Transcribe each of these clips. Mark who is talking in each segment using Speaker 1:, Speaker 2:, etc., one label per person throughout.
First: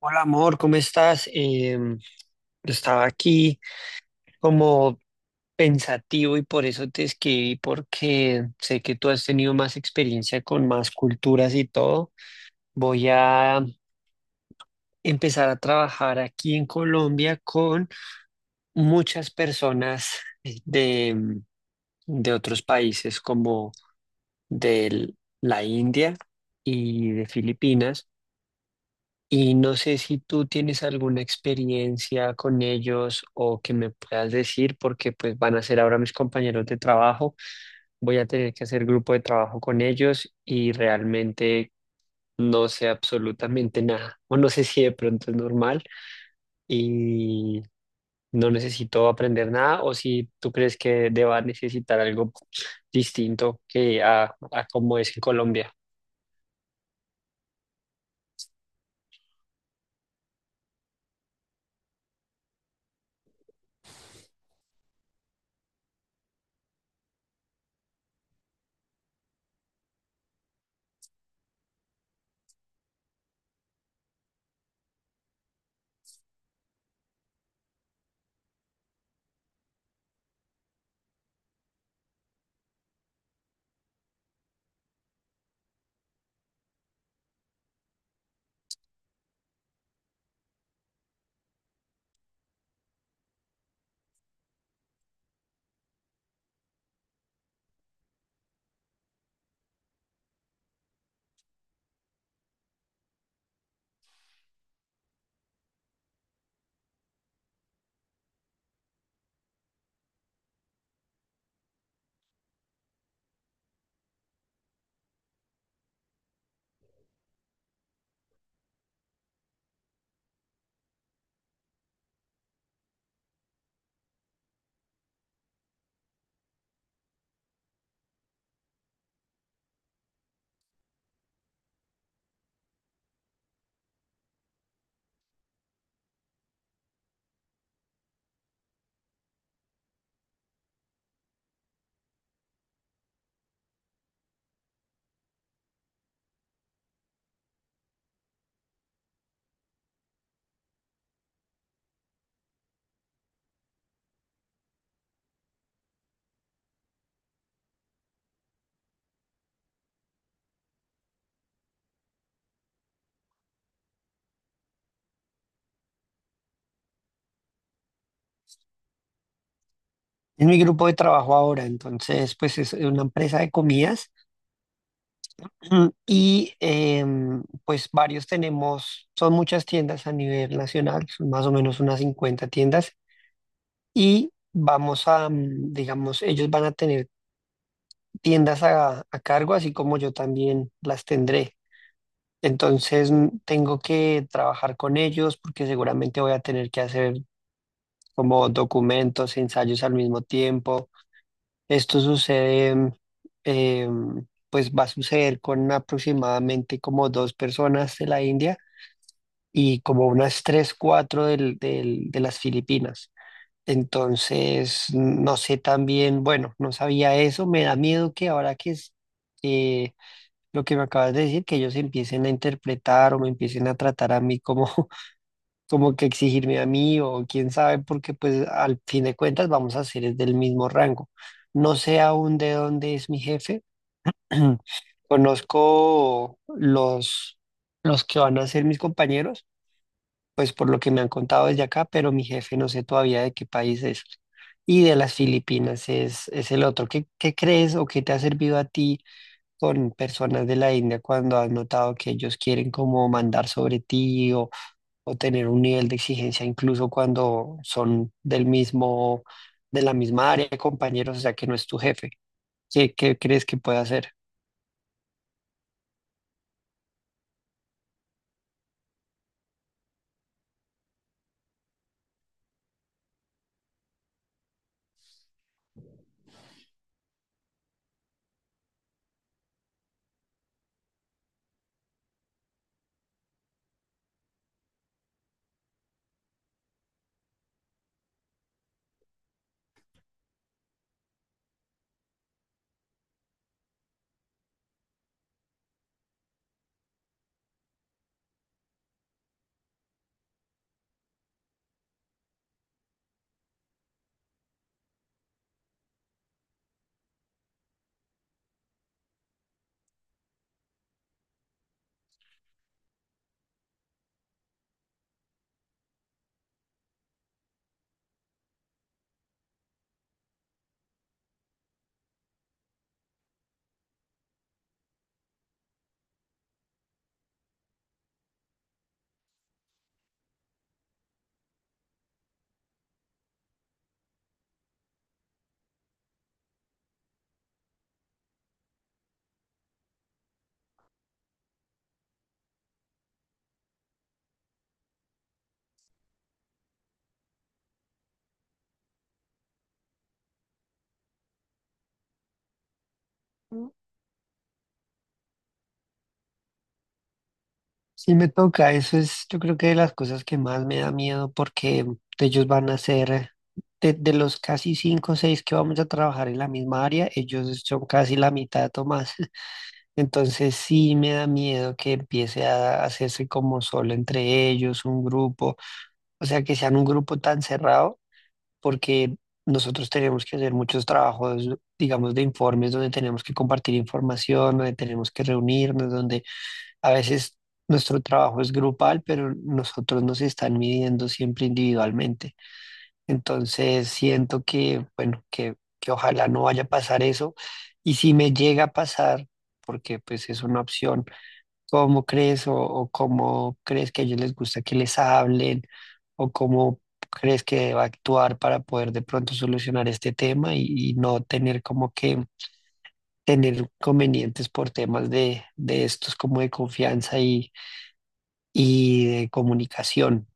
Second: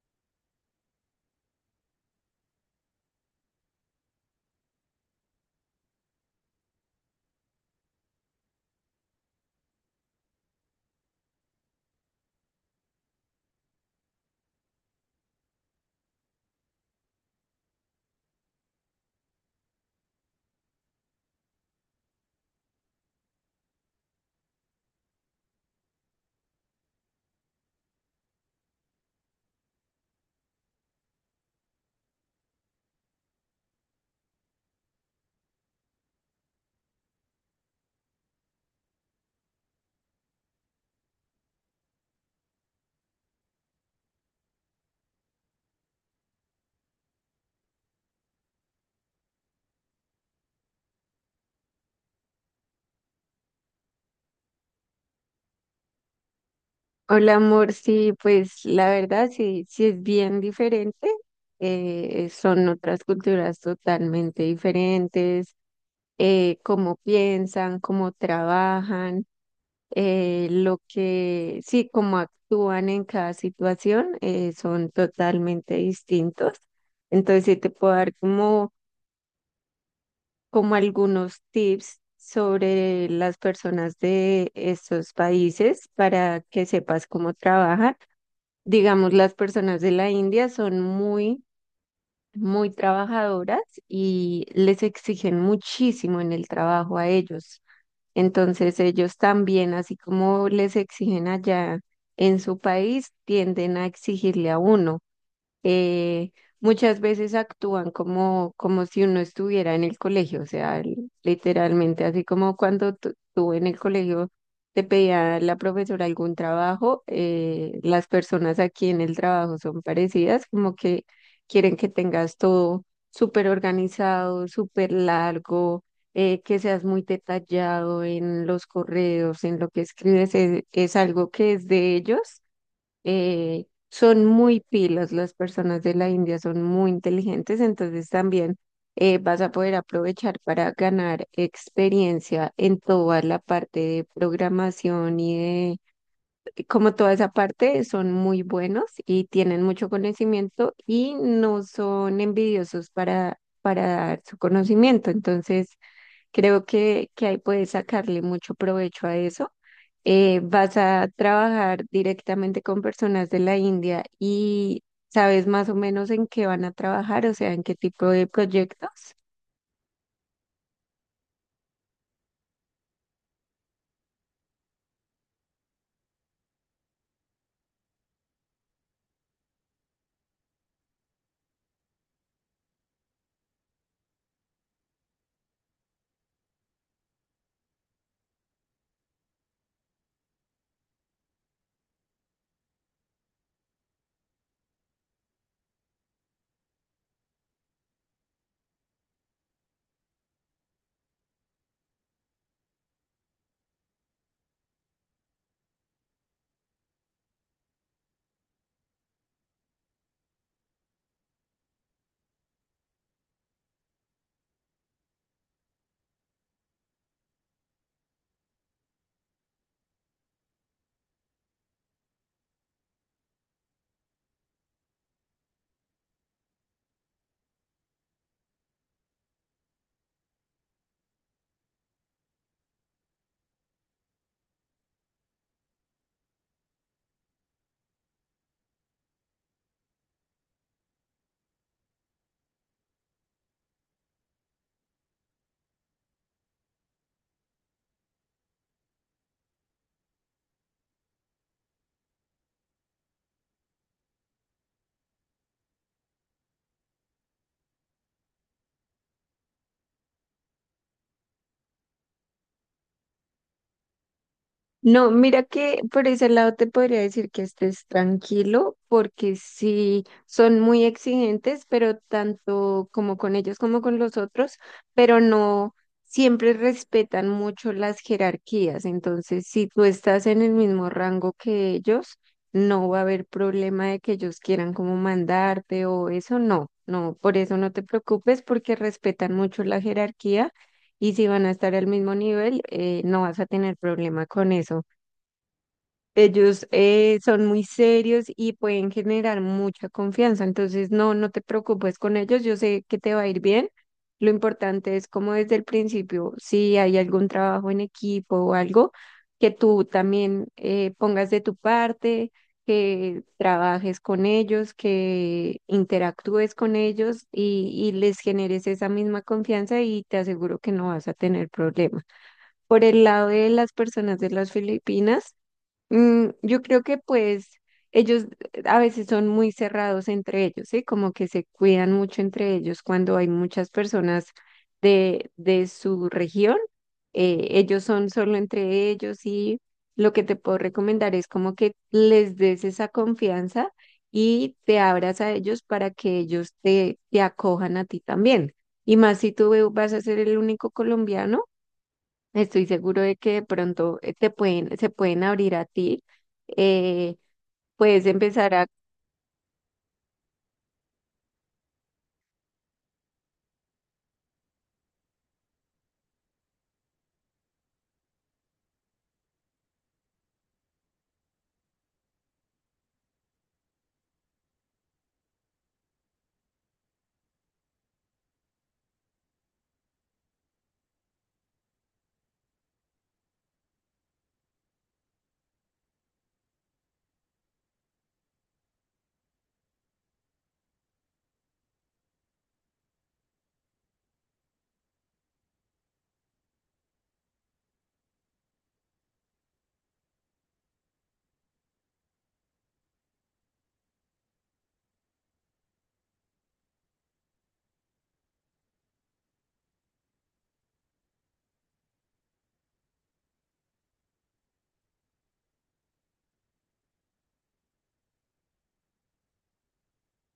Speaker 1: Hola amor, ¿cómo estás? Yo estaba aquí como pensativo y por eso te escribí, porque sé que tú has tenido más experiencia con más culturas y todo. Voy a empezar a trabajar aquí en Colombia con muchas personas de, de otros países como de la India y de Filipinas. Y no sé si tú tienes alguna experiencia con ellos o que me puedas decir, porque pues van a ser ahora mis compañeros de trabajo. Voy a tener que hacer grupo de trabajo con ellos y realmente no sé absolutamente nada. O no sé si de pronto es normal y no necesito aprender nada o si tú crees que deba necesitar algo distinto que a como es en Colombia.
Speaker 2: Hola amor, sí, pues la verdad sí es bien diferente. Son otras culturas totalmente diferentes, cómo piensan, cómo trabajan, lo que, sí, cómo actúan en cada situación, son totalmente distintos. Entonces sí te puedo dar como algunos tips sobre las personas de estos países para que sepas cómo trabajan. Digamos, las personas de la India son muy trabajadoras y les exigen muchísimo en el trabajo a ellos. Entonces, ellos también, así como les exigen allá en su país, tienden a exigirle a uno. eh, Muchas veces actúan como si uno estuviera en el colegio, o sea, literalmente, así como cuando tú en el colegio te pedía la profesora algún trabajo, las personas aquí en el trabajo son parecidas, como que quieren que tengas todo súper organizado, súper largo. Que seas muy detallado en los correos, en lo que escribes, es algo que es de ellos. Son muy pilas, las personas de la India son muy inteligentes, entonces también vas a poder aprovechar para ganar experiencia en toda la parte de programación y de, como toda esa parte, son muy buenos y tienen mucho conocimiento y no son envidiosos para dar su conocimiento, entonces... Creo que ahí puedes sacarle mucho provecho a eso. Vas a trabajar directamente con personas de la India y sabes más o menos en qué van a trabajar, o sea, en qué tipo de proyectos.
Speaker 1: Es mi grupo de trabajo ahora, entonces pues es una empresa de comidas. Y pues varios tenemos, son muchas tiendas a nivel nacional, son más o menos unas 50 tiendas y vamos a, digamos, ellos van a tener tiendas a cargo, así como yo también las tendré. Entonces tengo que trabajar con ellos porque seguramente voy a tener que hacer como documentos, ensayos al mismo tiempo. Esto sucede, pues va a suceder con aproximadamente como dos personas de la India y como unas tres, cuatro de las Filipinas. Entonces, no sé también, bueno, no sabía eso, me da miedo que ahora que es eh, lo que me acabas de decir, que ellos empiecen a interpretar o me empiecen a tratar a mí como, como que exigirme a mí o quién sabe, porque pues al fin de cuentas vamos a ser es del mismo rango. No sé aún de dónde es mi jefe. Conozco los que van a ser mis compañeros pues por lo que me han contado desde acá, pero mi jefe no sé todavía de qué país es. Y de las Filipinas es el otro. Qué crees o qué te ha servido a ti con personas de la India cuando has notado que ellos quieren como mandar sobre ti o tener un nivel de exigencia incluso cuando son del mismo, de la misma área, compañeros, o sea que no es tu jefe? Qué crees que puede hacer?
Speaker 2: No, mira que por ese lado te podría decir que estés tranquilo, porque sí son muy exigentes, pero tanto como con ellos como con los otros, pero no siempre respetan mucho las jerarquías. Entonces, si tú estás en el mismo rango que ellos, no va a haber problema de que ellos quieran como mandarte o eso, no. No, por eso no te preocupes porque respetan mucho la jerarquía y si van a estar al mismo nivel, no vas a tener problema con eso. Ellos son muy serios y pueden generar mucha confianza, entonces no, no te preocupes con ellos, yo sé que te va a ir bien. Lo importante es como desde el principio, si hay algún trabajo en equipo o algo, que tú también pongas de tu parte, que trabajes con ellos, que interactúes con ellos y les generes esa misma confianza y te aseguro que no vas a tener problemas. Por el lado de las personas de las Filipinas, mm, yo creo que pues ellos a veces son muy cerrados entre ellos, ¿sí? Como que se cuidan mucho entre ellos cuando hay muchas personas de su región. Ellos son solo entre ellos y lo que te puedo recomendar es como que les des esa confianza y te abras a ellos para que ellos te acojan a ti también. Y más si tú vas a ser el único colombiano. Estoy seguro de que de pronto te pueden, se pueden abrir a ti. eh, Puedes
Speaker 1: Sí me
Speaker 2: empezar.
Speaker 1: toca, eso es yo creo que de las cosas que más me da miedo porque ellos van a ser, de los casi cinco o seis que vamos a trabajar en la misma área, ellos son casi la mitad o más. Entonces sí me da miedo que empiece a hacerse como solo entre ellos, un grupo, o sea, que sean un grupo tan cerrado porque nosotros tenemos que hacer muchos trabajos, digamos, de informes donde tenemos que compartir información, donde tenemos que reunirnos, donde a veces nuestro trabajo es grupal, pero nosotros nos están midiendo siempre individualmente. Entonces siento que, bueno, que ojalá no vaya a pasar eso. Y si me llega a pasar, porque pues es una opción, ¿cómo crees o cómo crees que a ellos les gusta que les hablen o cómo crees que deba actuar para poder de pronto solucionar este tema y no tener como que tener convenientes por temas de estos como de confianza y de comunicación.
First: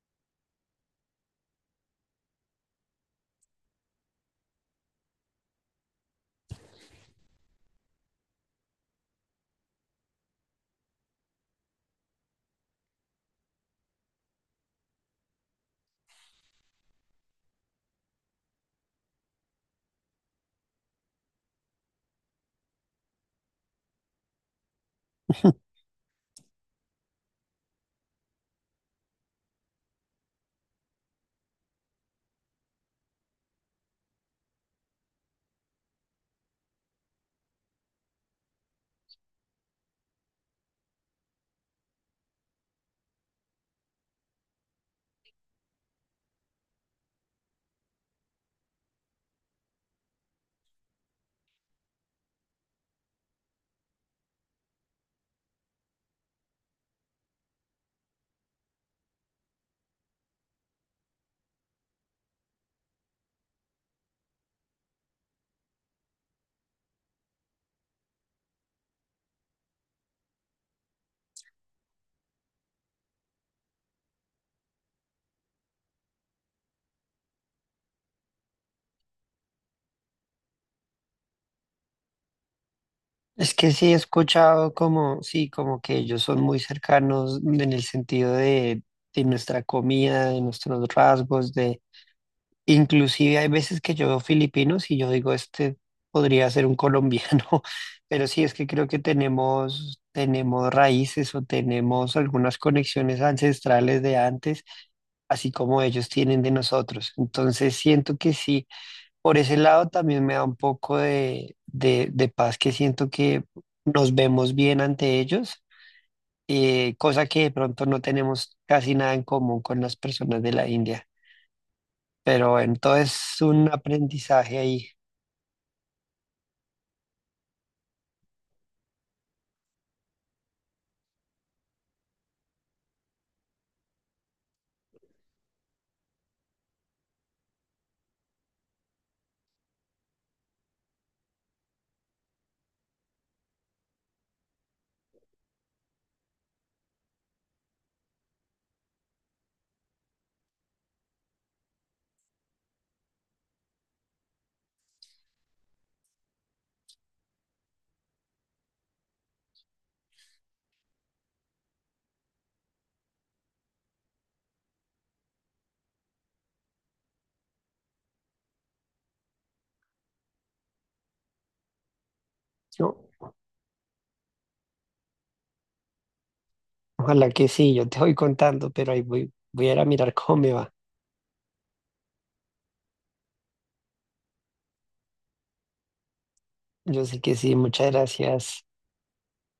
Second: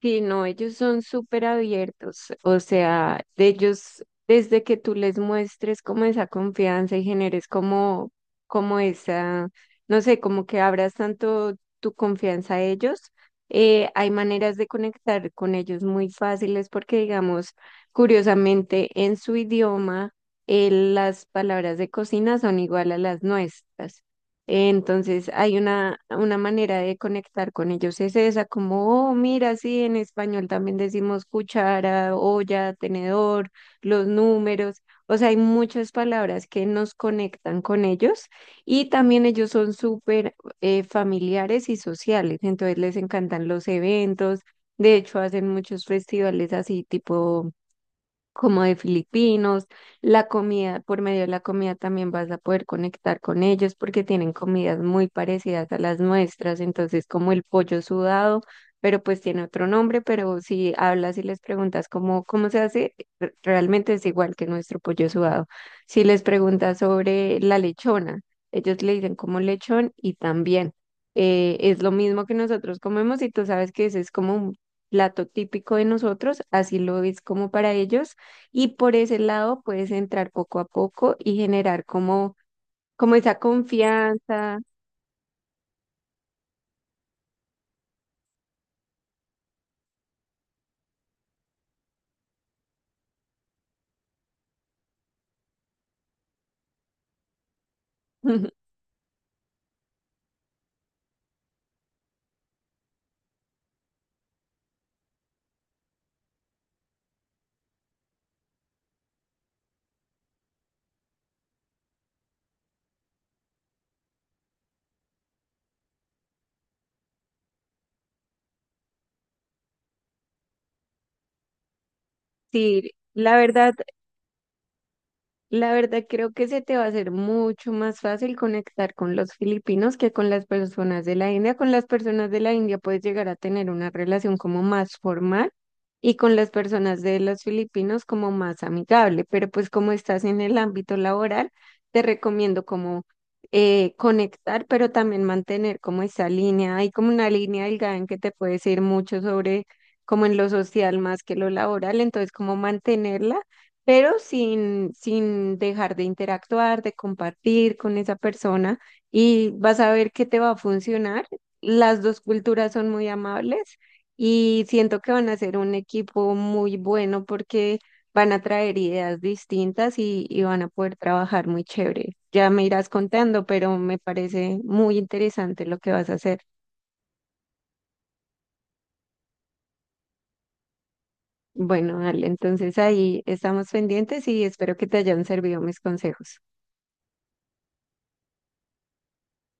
Speaker 2: Sí, no, ellos son súper abiertos, o sea, de ellos, desde que tú les muestres como esa confianza y generes como, como esa, no sé, como que abras tanto tu confianza a ellos, hay maneras de conectar con ellos muy fáciles porque, digamos, curiosamente, en su idioma, las palabras de cocina son igual a las nuestras. Entonces hay una manera de conectar con ellos, es esa, como, oh, mira, sí, en español también decimos cuchara, olla, tenedor, los números, o sea, hay muchas palabras que nos conectan con ellos y también ellos son súper familiares y sociales, entonces les encantan los eventos, de hecho hacen muchos festivales así tipo como de filipinos, la comida, por medio de la comida también vas a poder conectar con ellos porque tienen comidas muy parecidas a las nuestras, entonces como el pollo sudado, pero pues tiene otro nombre, pero si hablas y les preguntas cómo, cómo se hace, realmente es igual que nuestro pollo sudado. Si les preguntas sobre la lechona, ellos le dicen como lechón y también es lo mismo que nosotros comemos y tú sabes que ese es como un plato típico de nosotros, así lo es como para ellos y por ese lado puedes entrar poco a poco y generar como, como esa
Speaker 1: Es que sí he
Speaker 2: confianza.
Speaker 1: escuchado como, sí, como que ellos son muy cercanos en el sentido de nuestra comida, de nuestros rasgos, de inclusive hay veces que yo veo filipinos y yo digo, este podría ser un colombiano, pero sí es que creo que tenemos raíces o tenemos algunas conexiones ancestrales de antes así como ellos tienen de nosotros. Entonces siento que sí, por ese lado también me da un poco de- paz que siento que nos vemos bien ante ellos, cosa que de pronto no tenemos casi nada en común con las personas de la India. Pero bueno,
Speaker 2: Sí,
Speaker 1: todo
Speaker 2: la
Speaker 1: es un
Speaker 2: verdad,
Speaker 1: aprendizaje ahí.
Speaker 2: La verdad, creo que se te va a hacer mucho más fácil conectar con los filipinos que con las personas de la India. Con las personas de la India puedes llegar a tener una relación como más formal y con las personas de los filipinos como más amigable. Pero pues como estás en el ámbito laboral, te recomiendo como conectar, pero también mantener como esa línea. Hay como una línea delgada en que te puedes ir mucho sobre como en lo social más que lo laboral. Entonces, como mantenerla pero sin dejar de interactuar, de compartir con esa persona y vas a ver que te va a funcionar. Las dos culturas son muy amables y siento que van a ser un equipo muy bueno porque van a traer ideas distintas y van a poder trabajar muy chévere. Ya me irás
Speaker 1: Yo-
Speaker 2: contando, pero me parece muy interesante lo que vas a hacer.
Speaker 1: Ojalá que sí, yo te voy contando, pero ahí voy a ir a mirar cómo me va.
Speaker 2: Bueno, Ale, entonces ahí estamos pendientes y espero que te hayan servido mis consejos.
Speaker 1: Yo sé que sí, muchas gracias.